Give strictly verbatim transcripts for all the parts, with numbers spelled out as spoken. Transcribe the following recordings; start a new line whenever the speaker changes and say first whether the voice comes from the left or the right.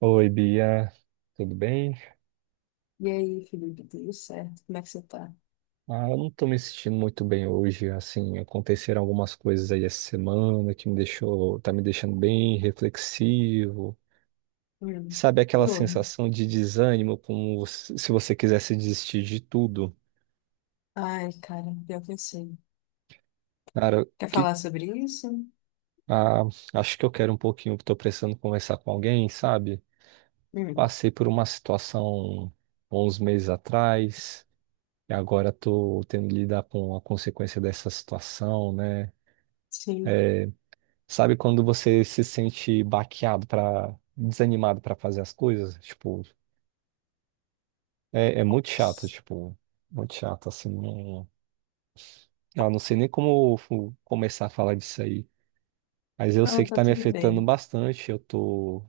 right: Oi, Bia, tudo bem?
left: E aí, Felipe, tudo certo? Como é que você tá?
right: Ah, eu não tô me sentindo muito bem hoje, assim, aconteceram algumas coisas aí essa semana que me deixou, tá me deixando bem reflexivo.
left: Hum,
right: Sabe
left: que
right: aquela
left: houve?
right: sensação de desânimo, como se se você quisesse desistir de tudo?
left: Ai, cara, pior que eu sei.
right: Cara,
left: Quer
right: que,
left: falar sobre isso?
right: ah, acho que eu quero um pouquinho, tô precisando conversar com alguém, sabe?
left: Hum,
right: Passei por uma situação uns meses atrás, e agora tô tendo que lidar com a consequência dessa situação, né?
left: sim.
right: Sabe quando você se sente baqueado para desanimado para fazer as coisas? Tipo, é, é muito chato, tipo, muito chato, assim. Não, eu não sei nem como fu- começar a falar disso aí. Mas eu
left: Não,
right: sei que
left: tá
right: tá me
left: tudo
right: afetando
left: bem.
right: bastante. Eu tô,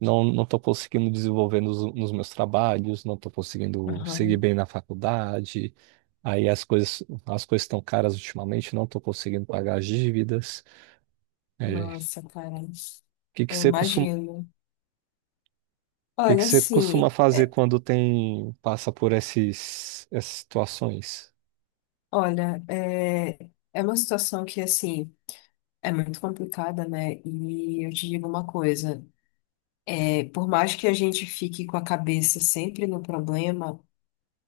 right: não, não tô conseguindo desenvolver nos, nos meus trabalhos, não tô conseguindo seguir
left: Aham.
right: bem na faculdade. Aí as coisas, as coisas estão caras ultimamente, não tô conseguindo pagar as dívidas. É,
left: Nossa, cara,
right: o que que
left: eu
right: você
left: imagino.
right: que que
left: Olha,
right: você
left: assim,
right: costuma fazer
left: é-
right: quando tem passa por esses, essas situações?
left: olha, é, é uma situação que, assim, é muito complicada, né? E eu te digo uma coisa, é, por mais que a gente fique com a cabeça sempre no problema,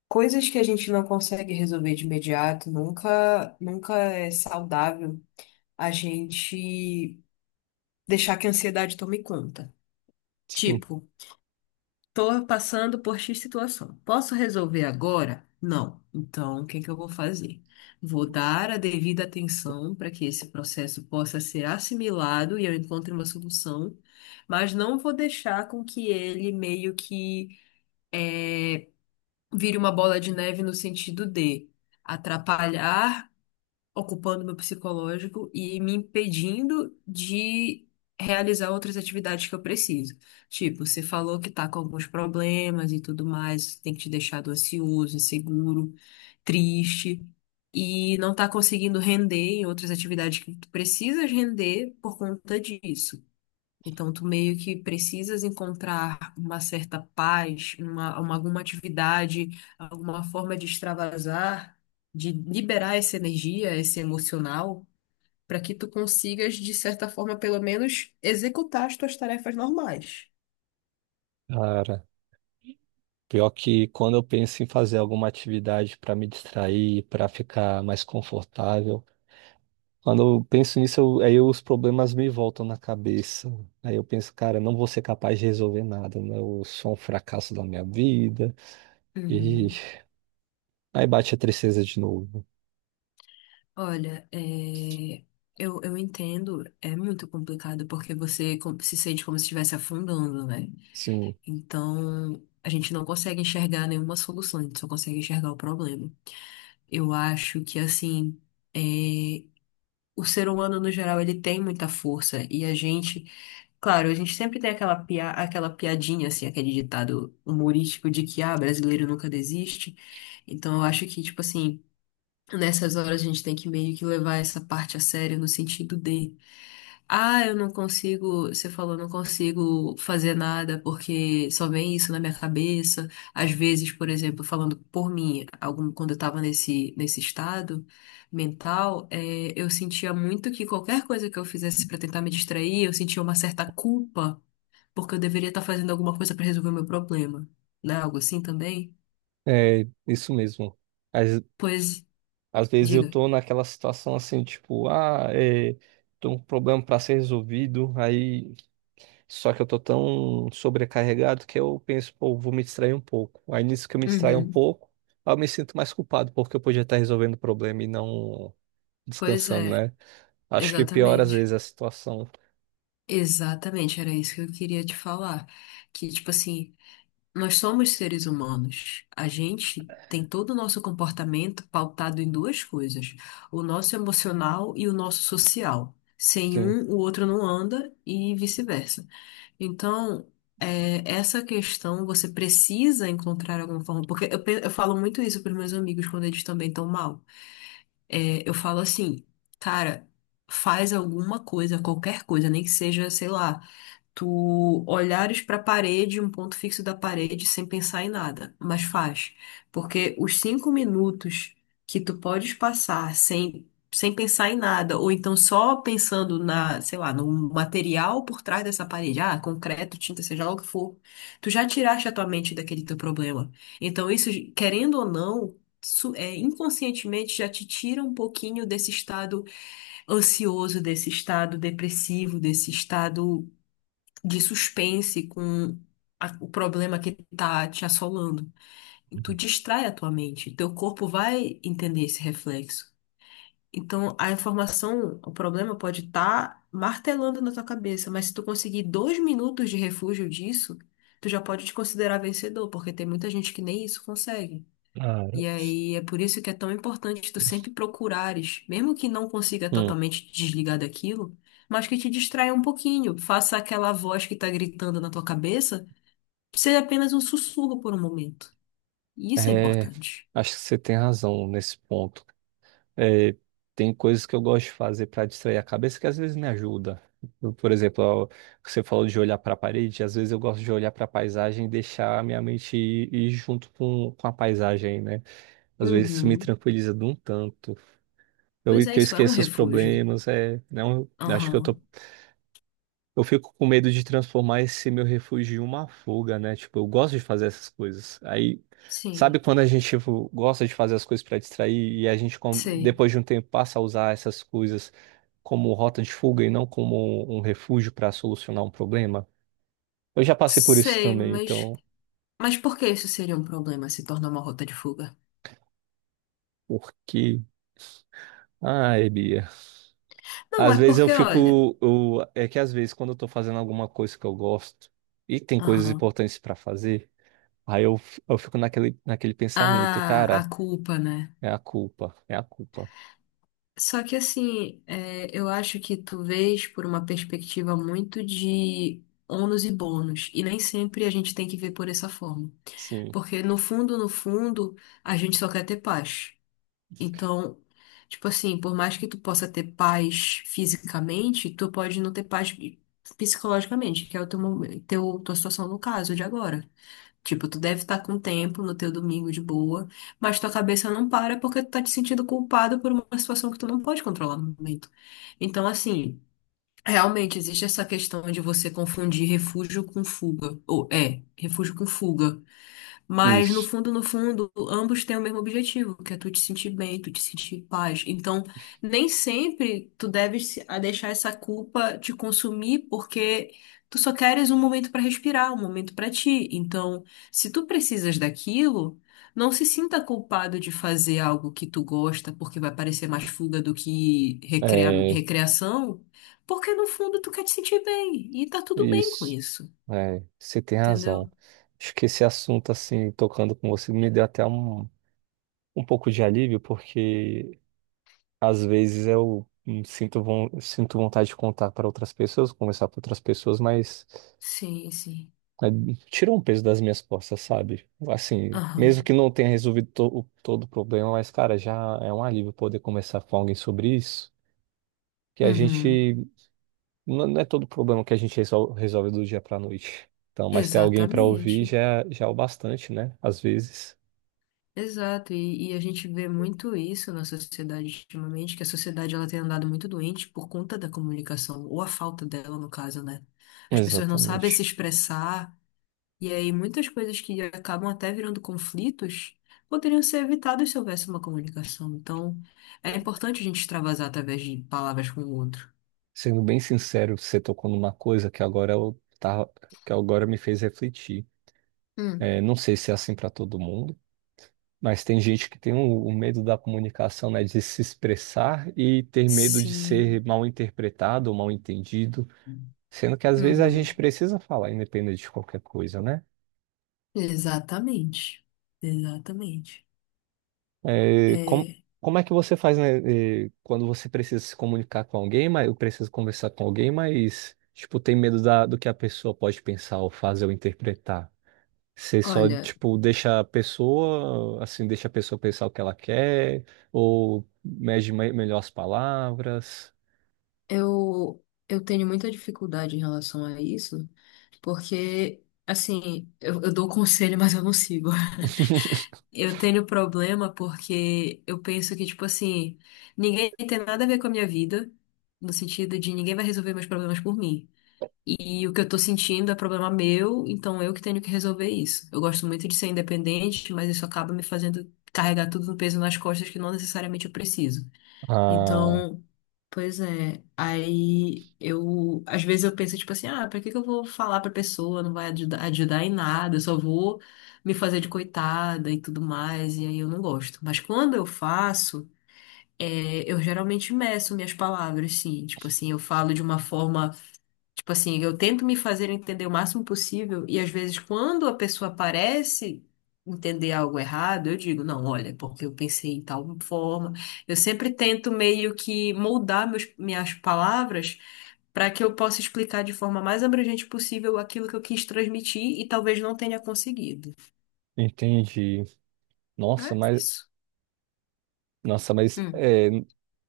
left: coisas que a gente não consegue resolver de imediato, nunca, nunca é saudável a gente deixar que a ansiedade tome conta.
right: Sim.
left: Tipo, tô passando por X situação. Posso resolver agora? Não. Então, o que que eu vou fazer? Vou dar a devida atenção para que esse processo possa ser assimilado e eu encontre uma solução, mas não vou deixar com que ele meio que eh, vire uma bola de neve no sentido de atrapalhar, ocupando meu psicológico e me impedindo de realizar outras atividades que eu preciso. Tipo, você falou que tá com alguns problemas e tudo mais, tem que te deixado ansioso, inseguro, triste. E não tá conseguindo render em outras atividades que tu precisas render por conta disso. Então, tu meio que precisas encontrar uma certa paz, uma, uma- alguma atividade, alguma forma de extravasar, de liberar essa energia, esse emocional, para que tu consigas, de certa forma, pelo menos, executar as tuas tarefas normais.
right: Cara, pior que quando eu penso em fazer alguma atividade para me distrair, para ficar mais confortável, quando eu penso nisso, eu- aí os problemas me voltam na cabeça. Aí eu penso, cara, não vou ser capaz de resolver nada, né? Eu sou um fracasso da minha vida. E
left: Uhum.
right: aí bate a tristeza de novo.
left: Olha, é, eu, eu entendo, é muito complicado porque você com- se sente como se estivesse afundando, né?
right: Sim,
left: Então, a gente não consegue enxergar nenhuma solução, a gente só consegue enxergar o problema. Eu acho que assim, é, o ser humano no geral ele tem muita força e a gente, claro, a gente sempre tem aquela pia, aquela piadinha assim, aquele ditado humorístico de que ah, brasileiro nunca desiste. Então eu acho que tipo assim, nessas horas a gente tem que meio que levar essa parte a sério no sentido de, ah, eu não consigo, você falou, não consigo fazer nada porque só vem isso na minha cabeça. Às vezes, por exemplo, falando por mim, algum, quando eu tava nesse, nesse estado mental, eh, eu sentia muito que qualquer coisa que eu fizesse pra tentar me distrair, eu sentia uma certa culpa porque eu deveria estar fazendo alguma coisa pra resolver o meu problema. Não é algo assim também?
right: é isso mesmo.
left: Pois,
right: Às vezes eu
left: diga.
right: tô naquela situação assim, tipo, ah, é, tô com um problema para ser resolvido, aí só que eu tô tão sobrecarregado que eu penso, pô, vou me distrair um pouco. Aí nisso que eu me distraio um
left: Uhum.
right: pouco, aí eu me sinto mais culpado, porque eu podia estar resolvendo o problema e não
left: Pois
right: descansando,
left: é.
right: né? Acho que piora às vezes
left: Exatamente.
right: a situação.
left: Exatamente, era isso que eu queria te falar. Que, tipo assim, nós somos seres humanos. A gente tem todo o nosso comportamento pautado em duas coisas: o nosso emocional e o nosso social. Sem
right: Sim.
left: um, o outro não anda e vice-versa. Então, é, essa questão você precisa encontrar alguma forma. Porque eu, pe- eu falo muito isso para meus amigos quando eles também estão mal. É, eu falo assim, cara, faz alguma coisa, qualquer coisa, nem que seja, sei lá. Tu olhares para a parede, um ponto fixo da parede, sem pensar em nada, mas faz. Porque os cinco minutos que tu podes passar sem, sem pensar em nada, ou então só pensando na, sei lá, no material por trás dessa parede, ah, concreto, tinta, seja lá o que for, tu já tiraste a tua mente daquele teu problema. Então, isso, querendo ou não, su- é, inconscientemente já te tira um pouquinho desse estado ansioso, desse estado depressivo, desse estado de suspense com a- o problema que tá te assolando. E tu distrai a tua mente, teu corpo vai entender esse reflexo. Então, a informação, o problema pode estar martelando na tua cabeça, mas se tu conseguir dois minutos de refúgio disso, tu já pode te considerar vencedor, porque tem muita gente que nem isso consegue.
right: Cara,
left: E aí é por isso que é tão importante tu sempre procurares, mesmo que não consiga
right: Hum,
left: totalmente te desligar daquilo, mas que te distraia um pouquinho, faça aquela voz que tá gritando na tua cabeça ser apenas um sussurro por um momento. E isso é
right: é,
left: importante.
right: acho que você tem razão nesse ponto. É, tem coisas que eu gosto de fazer para distrair a cabeça que às vezes me ajuda. Eu, Por exemplo, ó, você falou de olhar para a parede, às vezes eu gosto de olhar para a paisagem e deixar a minha mente ir, ir junto com, com a paisagem, né? Às vezes isso me
left: Uhum.
right: tranquiliza de um tanto. Eu,
left: Pois é,
right: que eu
left: isso é um
right: esqueço os
left: refúgio.
right: problemas, é, não, acho que eu tô
left: Aham.
right: eu fico com medo de transformar esse meu refúgio em uma fuga, né? Tipo, eu gosto de fazer essas coisas. Aí, sabe
left: Sim,
right: quando a gente, tipo, gosta de fazer as coisas para distrair e a gente, com-
left: sei.
right: depois de um tempo, passa a usar essas coisas como rota de fuga e não como um refúgio para solucionar um problema? Eu já passei por isso
left: Sei,
right: também,
left: mas.
right: então,
left: Mas por que isso seria um problema se tornar uma rota de fuga?
right: por porque. Ai, Bia.
left: Não,
right: Às
left: é
right: vezes eu
left: porque, olha.
right: fico. Eu- É que às vezes, quando eu tô fazendo alguma coisa que eu gosto e tem coisas
left: Aham.
right: importantes para fazer. Aí eu, f- eu fico naquele, naquele pensamento,
left: Ah,
right: cara,
left: a culpa, né?
right: é a culpa, é a culpa.
left: Só que assim, é, eu acho que tu vês por uma perspectiva muito de ônus e bônus, e nem sempre a gente tem que ver por essa forma.
right: Sim,
left: Porque no fundo, no fundo, a gente só quer ter paz. Então, tipo assim, por mais que tu possa ter paz fisicamente, tu pode não ter paz psicologicamente, que é o teu, momen- teu, tua situação no caso de agora. Tipo, tu deve estar com tempo no teu domingo de boa, mas tua cabeça não para porque tu tá te sentindo culpado por uma situação que tu não pode controlar no momento. Então, assim, realmente existe essa questão de você confundir refúgio com fuga. Ou é, refúgio com fuga. Mas no
right: isso,
left: fundo, no fundo, ambos têm o mesmo objetivo, que é tu te sentir bem, tu te sentir em paz. Então, nem sempre tu deves se- a deixar essa culpa te consumir, porque tu só queres um momento para respirar, um momento para ti. Então, se tu precisas daquilo, não se sinta culpado de fazer algo que tu gosta, porque vai parecer mais fuga do que recrea-
right: é,
left: recreação, porque no fundo tu quer te sentir bem, e tá tudo bem com
right: isso,
left: isso,
right: é, você tem razão.
left: entendeu?
right: Acho que esse assunto, assim, tocando com você, me deu até um, um pouco de alívio, porque às vezes eu hum, sinto, von- sinto vontade de contar para outras pessoas, conversar com outras pessoas, mas
left: Sim, sim.
right: é, tira um peso das minhas costas, sabe? Assim, mesmo que
left: Aham.
right: não tenha resolvido to- o- todo o problema, mas, cara, já é um alívio poder conversar com alguém sobre isso, que a
left: Uhum,
right: gente. Não, não é todo problema que a gente resol- resolve do dia pra noite. Então, mas ter alguém pra ouvir
left: exatamente,
right: já, é, já é o bastante, né? Às vezes.
left: exato, e, e a gente vê muito isso na sociedade ultimamente, que a sociedade ela tem andado muito doente por conta da comunicação, ou a falta dela no caso, né? As pessoas não sabem se
right: Exatamente.
left: expressar, e aí muitas coisas que acabam até virando conflitos poderiam ser evitadas se houvesse uma comunicação, então é importante a gente extravasar através de palavras com o outro.
right: Sendo bem sincero, você tocou numa coisa que agora eu tava, que agora me fez refletir.
left: Hum,
right: É, não sei se é assim pra todo mundo, mas tem gente que tem o, o medo da comunicação, né? De se expressar e ter medo de
left: sim.
right: ser mal interpretado ou mal entendido. Sendo que às vezes a gente
left: Uhum.
right: precisa falar, independente de qualquer coisa, né?
left: Exatamente. Exatamente.
right: É, como,
left: É,
right: como é que você faz, né, é, quando você precisa se comunicar com alguém, mas eu preciso conversar com alguém, mas, tipo, tem medo da, do que a pessoa pode pensar ou fazer ou interpretar? Você só,
left: olha,
right: tipo, deixa a pessoa, assim, deixa a pessoa pensar o que ela quer, ou mede me- melhor as palavras?
left: eu, eu tenho muita dificuldade em relação a isso, porque, assim, eu, eu dou conselho, mas eu não sigo. Eu tenho problema porque eu penso que, tipo assim, ninguém tem nada a ver com a minha vida, no sentido de ninguém vai resolver meus problemas por mim. E o que eu tô sentindo é problema meu, então eu que tenho que resolver isso. Eu gosto muito de ser independente, mas isso acaba me fazendo carregar tudo no peso nas costas que não necessariamente eu preciso.
right: Ah,
left: Então, pois é, aí eu, às vezes eu penso, tipo assim, ah, pra que que eu vou falar pra pessoa, não vai ajudar, ajudar em nada, eu só vou me fazer de coitada e tudo mais, e aí eu não gosto. Mas quando eu faço, é, eu geralmente meço minhas palavras, sim, tipo assim, eu falo de uma forma. Tipo assim, eu tento me fazer entender o máximo possível e às vezes quando a pessoa parece entender algo errado, eu digo, não, olha, porque eu pensei em tal forma. Eu sempre tento meio que moldar meus, minhas palavras para que eu possa explicar de forma mais abrangente possível aquilo que eu quis transmitir e talvez não tenha conseguido.
right: entendi.
left: É
right: Nossa, mas,
left: isso.
right: nossa, mas,
left: Hum.
right: é,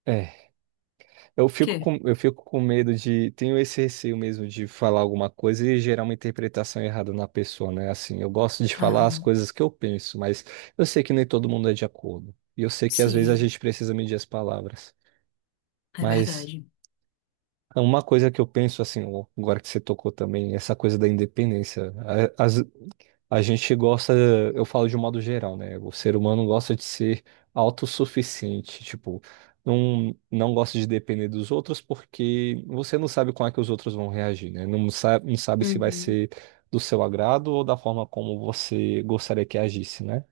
right: é. Eu fico
left: Quê?
right: com, eu fico com medo de. Tenho esse receio mesmo de falar alguma coisa e gerar uma interpretação errada na pessoa, né? Assim, eu gosto de falar as
left: Aham.
right: coisas que eu penso, mas eu sei que nem todo mundo é de acordo. E eu sei que às vezes a
left: Sim,
right: gente precisa medir as palavras.
left: é
right: Mas
left: verdade.
right: uma coisa que eu penso, assim, ó, agora que você tocou também, essa coisa da independência. A- Às, a gente gosta, eu falo de um modo geral, né? O ser humano gosta de ser autossuficiente, tipo, não, não gosta de depender dos outros porque você não sabe como é que os outros vão reagir, né? Não sabe, não sabe se vai
left: Uhum.
right: ser do seu agrado ou da forma como você gostaria que agisse, né?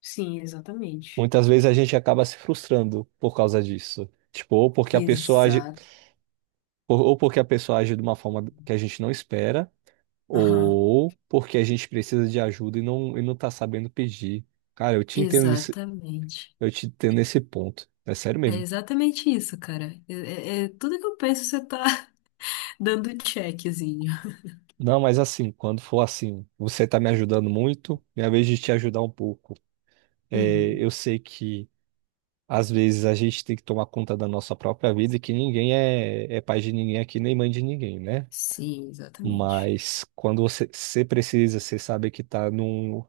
left: Sim, exatamente.
right: Muitas vezes a gente acaba se frustrando por causa disso. Tipo, ou porque a pessoa age,
left: Exato.
right: ou ou porque a pessoa age de uma forma que a gente não espera
left: Aham.
right: ou porque a gente precisa de ajuda e não, e não tá sabendo pedir. Cara, eu te entendo nisso,
left: Exatamente.
right: eu te entendo nesse ponto. É sério
left: É
right: mesmo.
left: exatamente isso, cara. É, é- é tudo que eu penso, você tá dando checkzinho.
right: Não, mas assim, quando for assim, você tá me ajudando muito, minha vez de te ajudar um pouco. É,
left: Uhum.
right: eu sei que às vezes a gente tem que tomar conta da nossa própria vida e que ninguém é, é pai de ninguém aqui, nem mãe de ninguém, né?
left: Sim, exatamente.
right: Mas quando você, você precisa, você sabe que tá num,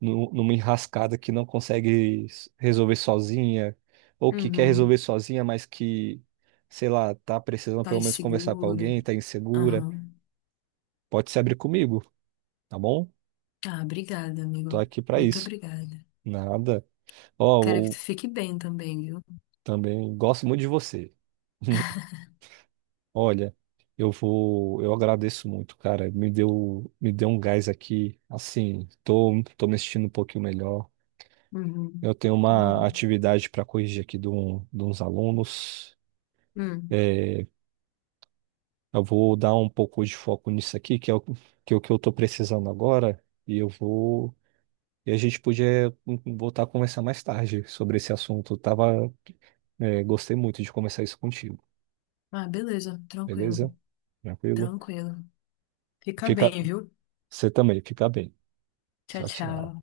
right: num- numa enrascada que não consegue s- resolver sozinha, ou que quer
left: Uhum.
right: resolver sozinha, mas que, sei lá, tá precisando pelo
left: Tá
right: menos conversar com
left: seguro.
right: alguém, tá insegura,
left: Aham.
right: pode se abrir comigo, tá bom?
left: Ah, obrigada,
right: Tô
left: amigo.
right: aqui pra
left: Muito
right: isso.
left: obrigada.
right: Nada. Ó,
left: Quero que tu
right: eu
left: fique bem também, viu?
right: também gosto muito de você. Olha, eu vou, eu agradeço muito, cara. Me deu, me deu um gás aqui. Assim, tô, tô me sentindo um pouquinho melhor.
left: Uhum.
right: Eu tenho
left: Que bom.
right: uma atividade para corrigir aqui de, um, de uns alunos.
left: Hum.
right: Eu vou dar um pouco de foco nisso aqui, que é o que, é o que eu estou precisando agora. E eu vou. E a gente podia hum, voltar a conversar mais tarde sobre esse assunto. Eu Tava, é, gostei muito de conversar isso contigo,
left: Ah, beleza. Tranquilo.
right: beleza? Tranquilo?
left: Tranquilo. Fica
right: Fica,
left: bem, viu?
right: você também, fica bem.
left: Tchau,
right: Tchau, tchau.
left: tchau.